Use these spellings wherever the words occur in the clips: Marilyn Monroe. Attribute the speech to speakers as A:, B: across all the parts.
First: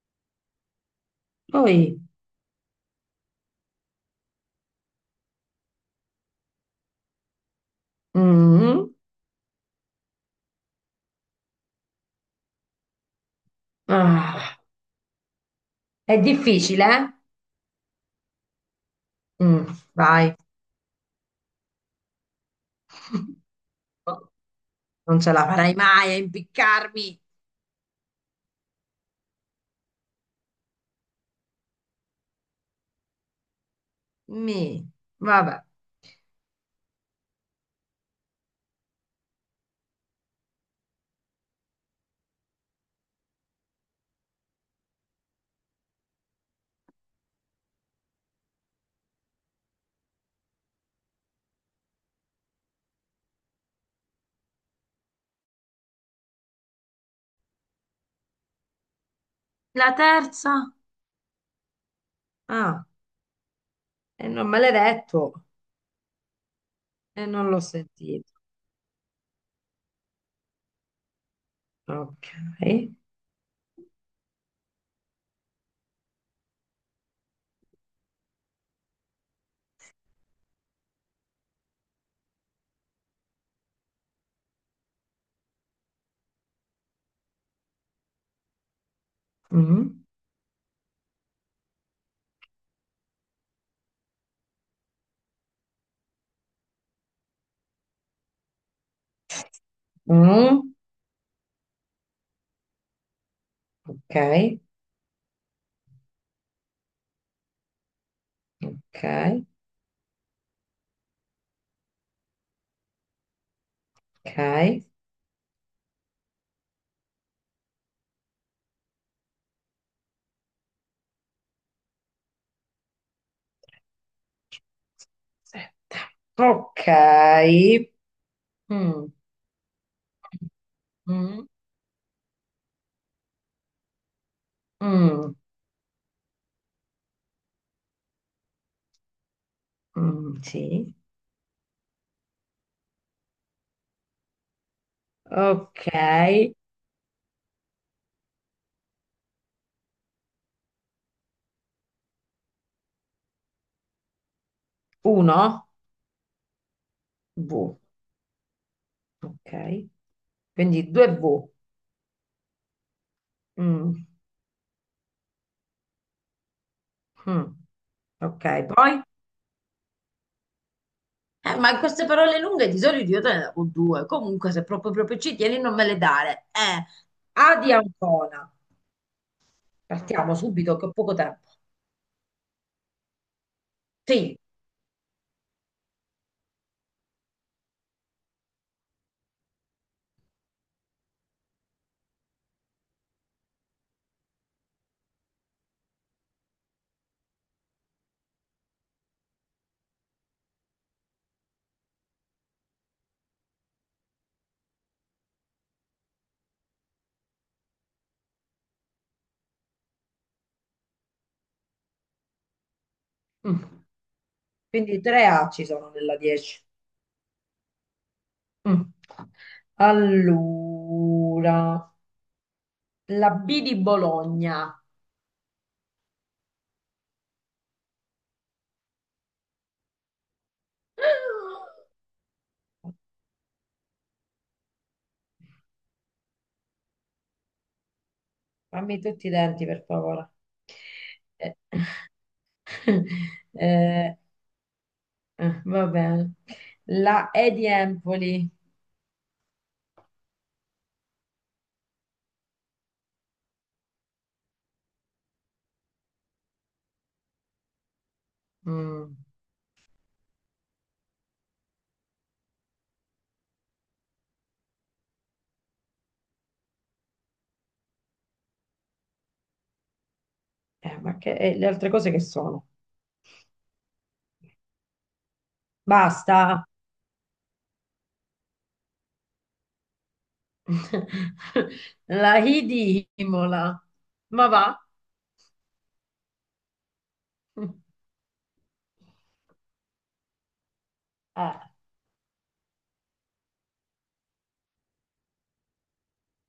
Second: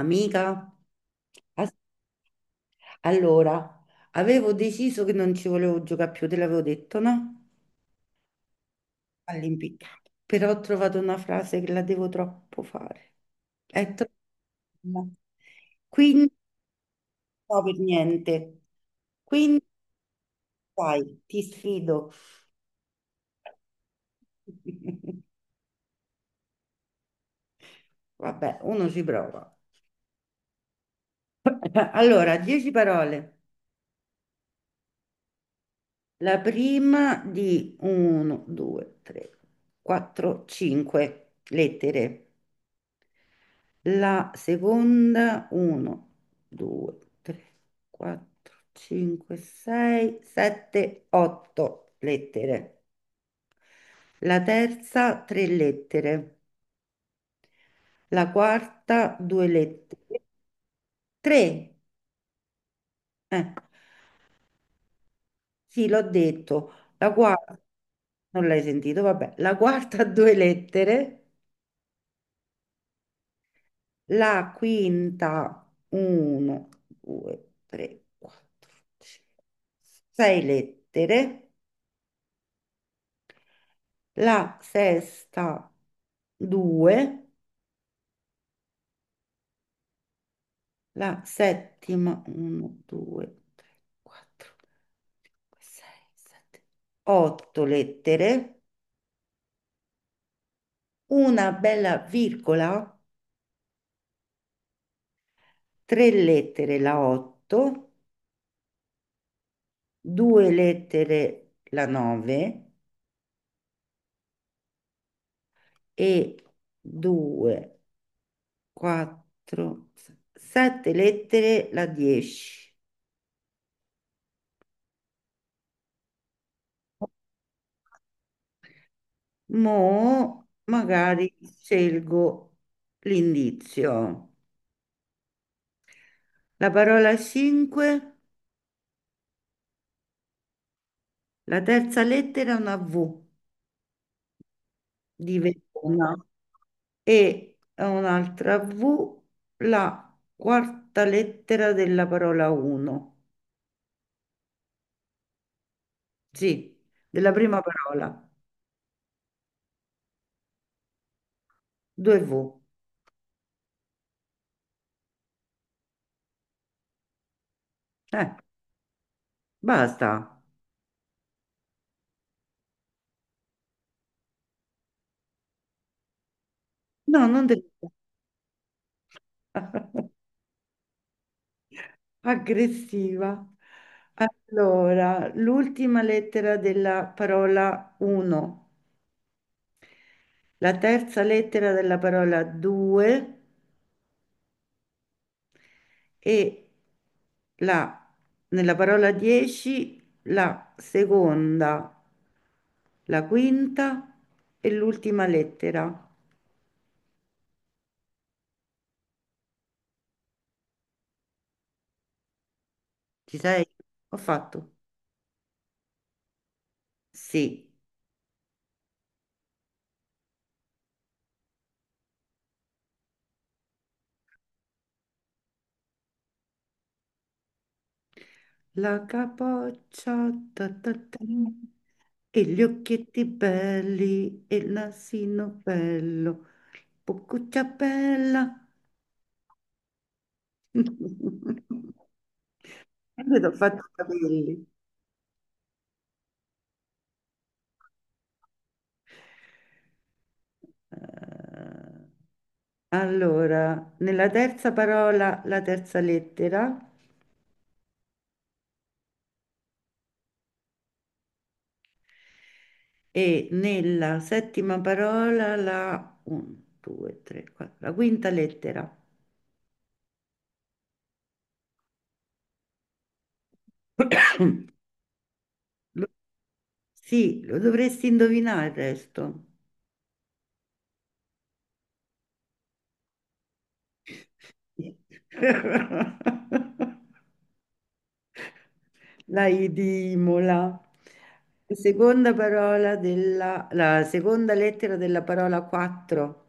A: Amica, as-
B: Poi,
A: allora, avevo deciso che non ci volevo giocare più, te l'avevo detto, no?
B: mm,
A: All'impiccato. Però ho trovato una frase che la devo troppo fare. È troppo.
B: ah,
A: No.
B: è
A: Quindi,
B: difficile, eh?
A: no, per niente. Quindi,
B: Mm, vai,
A: dai, ti sfido.
B: non ce la farai mai a impiccarmi.
A: Vabbè, uno ci prova. Allora, dieci parole.
B: Mi, vabbè.
A: La prima di 1, 2, 3, 4, 5 lettere. La seconda, 1, 2, 3, 4, 5, 6, 7, 8 lettere. La terza, 3 lettere. La quarta, 2
B: La
A: lettere.
B: terza?
A: 3.
B: Ah,
A: Eh,
B: e non me l'hai detto
A: sì, l'ho detto. La
B: e non
A: quarta,
B: l'ho sentito.
A: non l'hai sentito, vabbè. La quarta, 2 lettere.
B: Ok.
A: La quinta, 1, 2, 3, 4, 5, 6 lettere. La sesta 2,
B: Mm,
A: la settima 1, 2, 3, 4, 5, 6, 7, 8 lettere,
B: mm,
A: una bella virgola,
B: ok,
A: 3 lettere la 8,
B: ok,
A: 2 lettere la 9
B: ok.
A: e 2, 4, 7 lettere la 10.
B: Sì. Ok. Mm,
A: Mo' magari
B: mm,
A: scelgo l'indizio.
B: mm,
A: La parola 5,
B: mm, sì.
A: la terza lettera è una V di
B: Ok.
A: Verona e un'altra V, la quarta lettera della parola 1.
B: Uno.
A: Sì, della prima
B: Boh.
A: parola.
B: Ok, quindi 2V.
A: Due V.
B: Mm, mm.
A: Eh,
B: Ok, poi?
A: basta.
B: Ma queste parole lunghe di solito io te ne davo due. Comunque, se proprio proprio ci tieni, non me le dare.
A: No, non
B: A di
A: devo.
B: Ancona. Partiamo subito che ho poco tempo.
A: Aggressiva.
B: Sì.
A: Allora, l'ultima lettera della parola 1, la terza lettera della parola 2 e la, nella parola 10 la seconda, la quinta e l'ultima lettera. Ci
B: Mm.
A: sei? Ho fatto.
B: Quindi 3A ci sono nella 10.
A: Sì.
B: Mm. Allora, la B di Bologna.
A: La capoccia, ta ta ta, e gli occhietti belli, e il nasino bello, boccuccia bella.
B: Fammi tutti i denti, per favore. Eh,
A: Io ti ho fatto i
B: eh,
A: capelli.
B: eh, va bene. La E di Empoli.
A: Eh, Allora, nella terza parola la terza lettera
B: Mm.
A: e nella settima parola la 1, 2, 3, 4, la quinta lettera.
B: Ma che e le altre cose che sono?
A: Lo-
B: Basta.
A: sì, lo dovresti indovinare il resto.
B: La I di Imola. Ma va.
A: La I di Imola.
B: Eh,
A: Seconda parola della, la seconda lettera della parola 4.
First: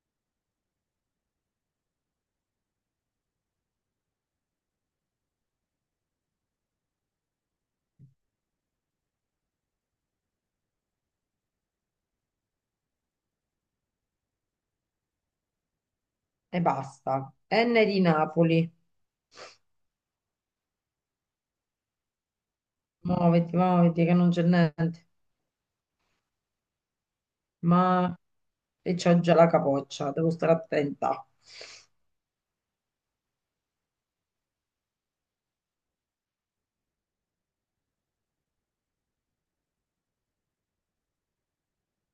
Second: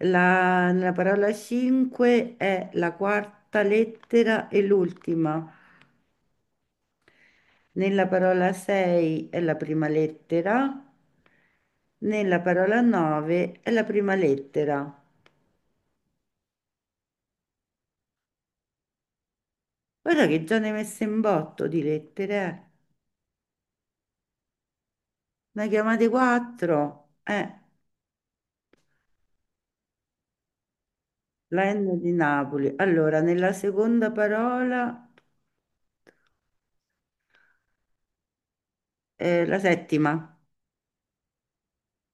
A: La, nella parola 5 è la quarta lettera e l'ultima. Nella parola 6 è la prima lettera. Nella parola 9 è la prima lettera.
B: e basta. N di Napoli.
A: Guarda che già ne hai messe in botto di lettere, eh.
B: Muoviti, muoviti, che non c'è niente.
A: Ne chiamate 4.
B: Ma e c'ho già la capoccia, devo stare attenta.
A: La N di Napoli. Allora, nella seconda parola, la settima.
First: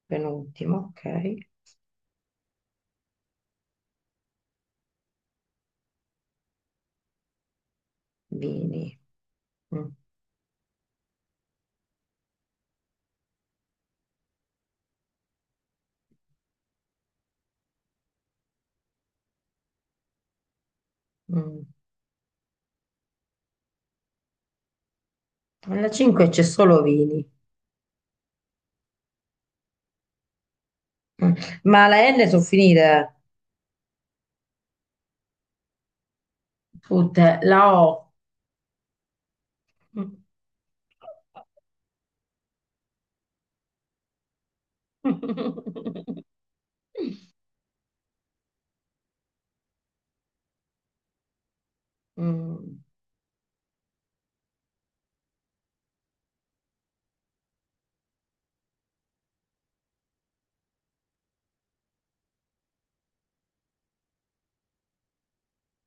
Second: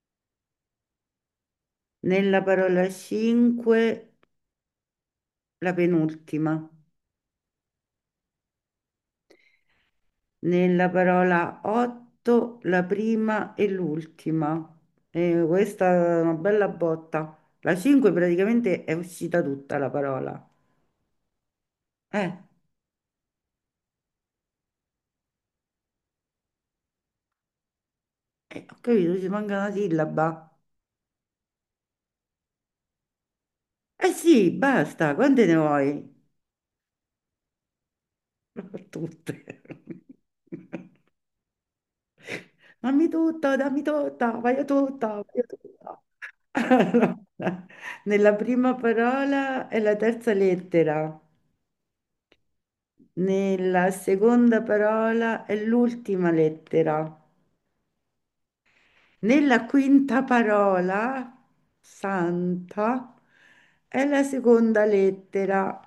B: Penultimo, ok.
A: Nella parola 5, la penultima.
B: Vini. Mm,
A: Nella parola otto, la prima e l'ultima. E questa è una bella botta. La 5 praticamente è uscita tutta la parola.
B: mm.
A: Eh,
B: Alla 5 c'è solo vini.
A: eh, ho capito, ci manca una sillaba.
B: Mm. Ma la N sono finite.
A: Eh sì, basta, quante ne vuoi?
B: Food, la O.
A: Tutte. Dammi tutto, dammi tutta, voglio tutta, voglio tutta. Allora, nella prima parola è la terza lettera.
B: Mm,
A: Nella seconda parola è l'ultima lettera. Nella quinta parola, santa, è la seconda lettera.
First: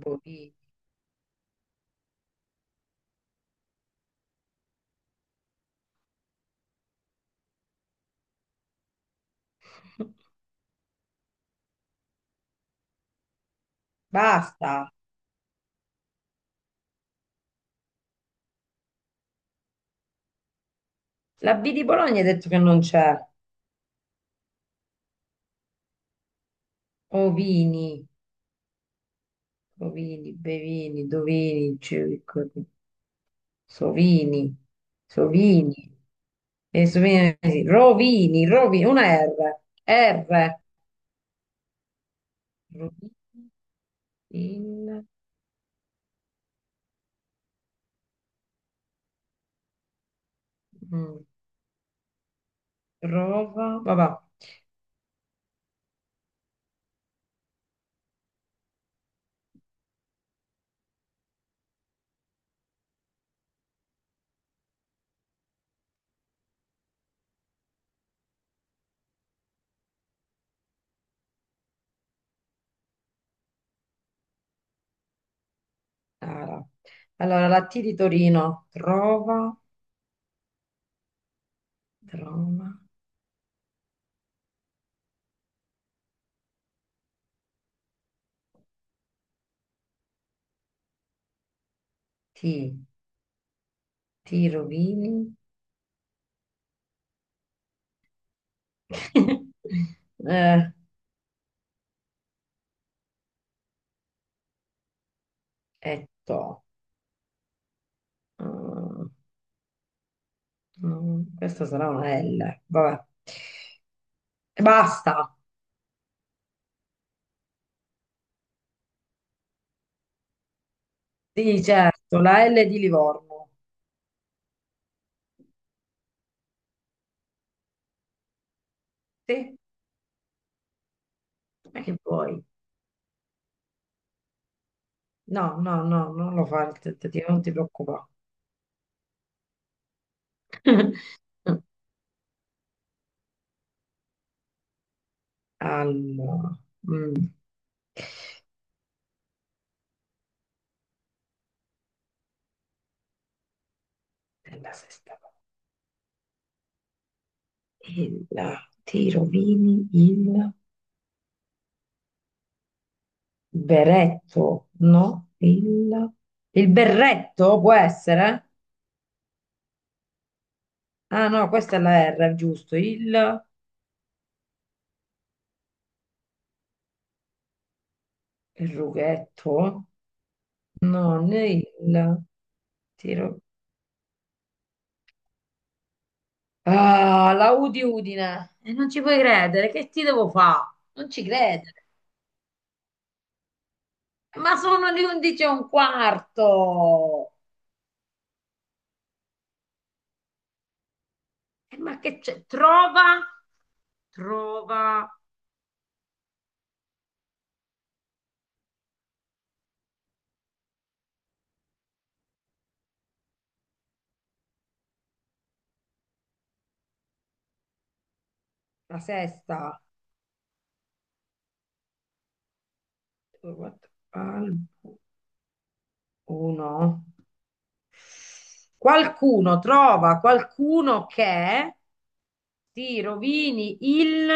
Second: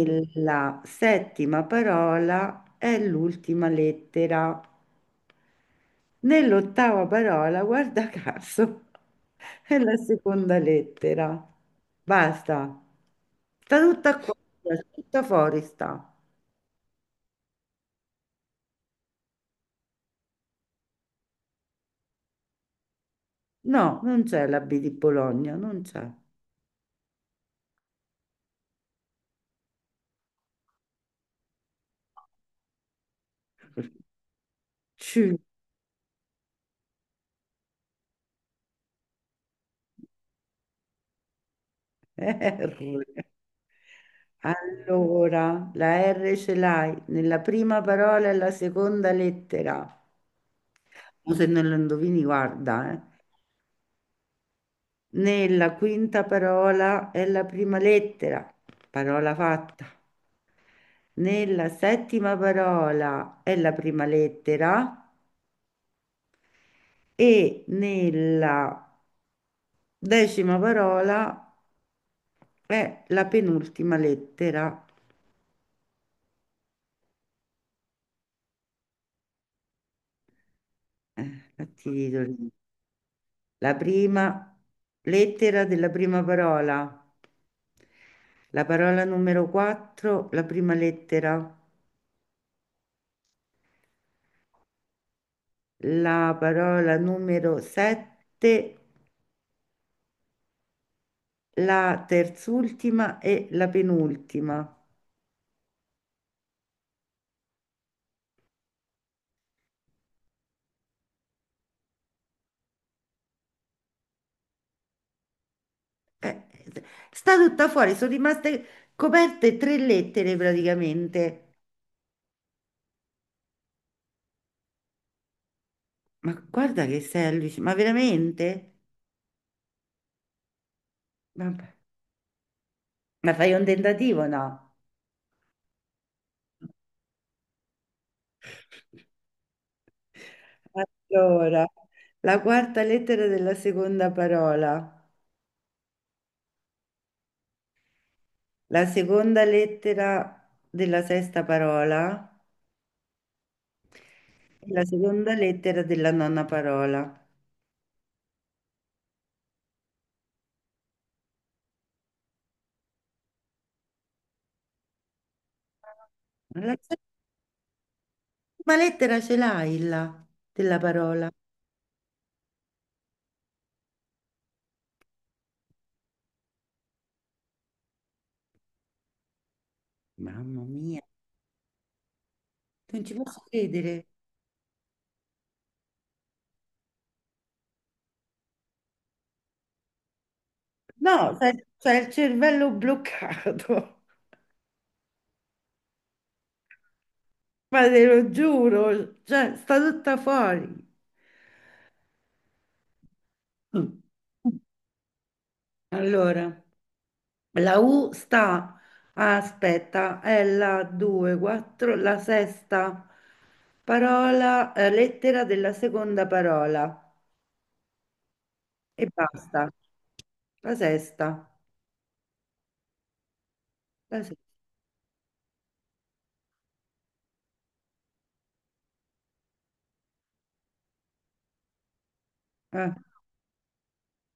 B: bovini.
A: settima parola è l'ultima lettera. Nell'ottava parola, guarda caso, è la seconda lettera. Basta. Sta tutta qua,
B: Basta.
A: tutta fuori sta.
B: La B di Bologna hai detto che non c'è.
A: No, non c'è la B di Bologna, non c'è.
B: Ovini, ovini, bevini, dovini, circo- sovini,
A: C,
B: sovini. E sovini, sì. Rovini, rovini, una R. R.
A: R.
B: Rovini, in,
A: Allora, la R ce l'hai nella prima parola e la seconda lettera.
B: mm,
A: O se non lo indovini, guarda, eh.
B: trova, vabbè.
A: Nella quinta parola è la prima lettera. Parola fatta. Nella settima parola è la prima lettera e nella decima parola è la penultima lettera,
B: Ara. Allora, la T di Torino, trova.
A: la ti dico lì.
B: Trauma,
A: La prima lettera della prima parola, la parola numero 4, la prima lettera,
B: ti, ti rovini.
A: la parola numero 7,
B: Eh,
A: la terzultima e la penultima.
B: e to. Mm, mm, questa sarà una L. Vabbè. E basta.
A: Eh, Sta tutta fuori, sono rimaste coperte tre lettere praticamente.
B: Sì, certo, la L di Livorno.
A: Ma guarda che sei allucinante, ma veramente?
B: Sì,
A: Vabbè.
B: ma che vuoi?
A: Ma fai un tentativo, no?
B: No, no, no, non lo fare il tentativo, non ti preoccupare.
A: Allora, la quarta lettera della seconda parola,
B: Allora, mm,
A: la seconda lettera della sesta parola e
B: nella
A: la
B: sesta.
A: seconda lettera della nona parola.
B: Il, ti rovini il... Beretto, no? Il,
A: Ma
B: il
A: la settima
B: berretto può essere?
A: lettera ce l'hai là della parola.
B: Ah no, questa è la R, giusto. Il rughetto?
A: Mamma mia,
B: No, né il
A: non ci
B: tiro.
A: posso credere.
B: Ah, la Udi Udine. E non ci puoi credere, che ti devo fare? Non ci
A: No, c'è
B: credere.
A: c'è il cervello bloccato,
B: Ma sono le 11 e un quarto.
A: ma te lo giuro, cioè, sta tutta fuori.
B: Ma che c'è? Trova,
A: Mm.
B: trova
A: Allora. La U sta, ah, aspetta, è la 2, 4, la sesta parola, lettera della seconda parola
B: la
A: e basta.
B: sesta.
A: La sesta,
B: Due, quattro,
A: la sesta.
B: albo, uno. Qualcuno trova qualcuno che
A: Eh.
B: ti rovini il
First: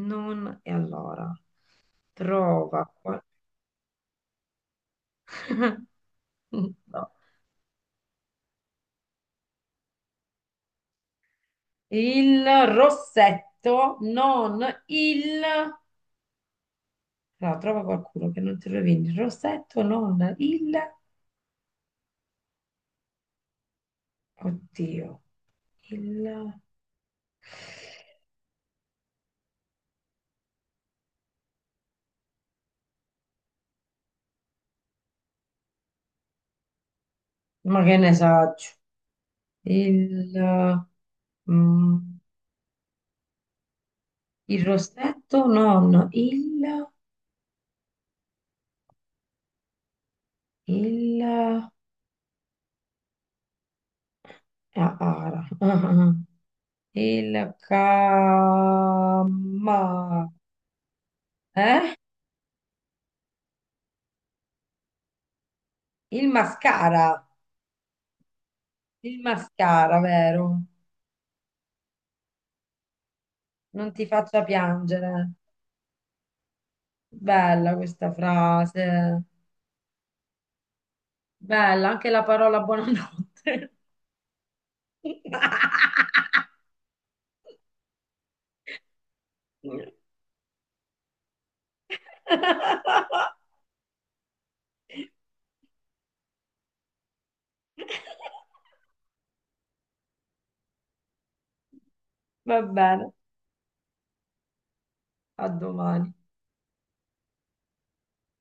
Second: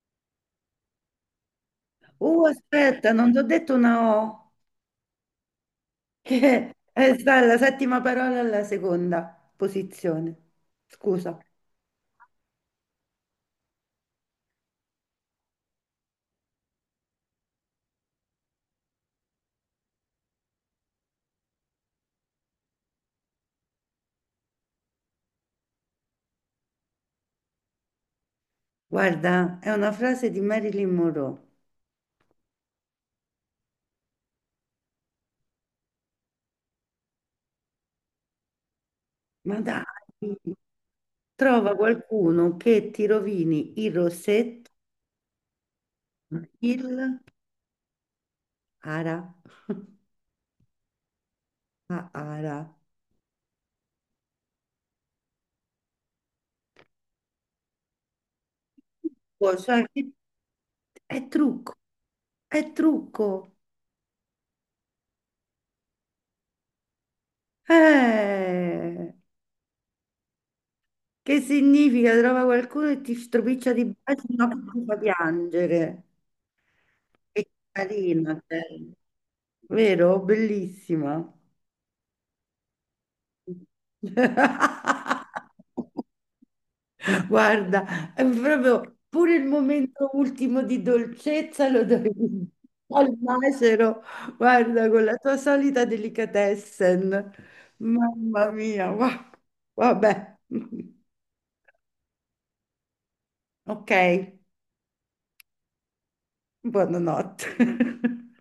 B: non e allora trova
A: Aspetta,
B: qual-
A: non ti ho detto una O, che
B: no.
A: è sta la settima parola alla seconda posizione. Scusa,
B: Il rossetto, non il no, trova qualcuno che non ti rovini il rossetto, non il oddio, il
A: guarda, è una frase di Marilyn Monroe.
B: ma che ne saggio,
A: Ma dai,
B: il
A: trova
B: mm,
A: qualcuno che ti rovini il
B: il
A: rossetto.
B: rossetto, non il
A: Il ara.
B: il
A: Ah, ara.
B: ah, ah, il
A: Oh, cioè,
B: cama,
A: è trucco,
B: eh?
A: è trucco.
B: Il mascara,
A: Eh,
B: il mascara, vero?
A: che significa? Trova qualcuno e ti stropiccia di
B: Non ti
A: baci,
B: faccia
A: no, che ti fa
B: piangere.
A: piangere. Che
B: Bella questa
A: carina, eh.
B: frase.
A: Vero? Bellissima.
B: Bella anche la parola buonanotte.
A: Guarda, è proprio pure il momento ultimo di dolcezza lo dovevi al macero, guarda, con la tua solita delicatessen. Mamma mia, vabbè.
B: Va bene,
A: Ok,
B: a domani.
A: buonanotte.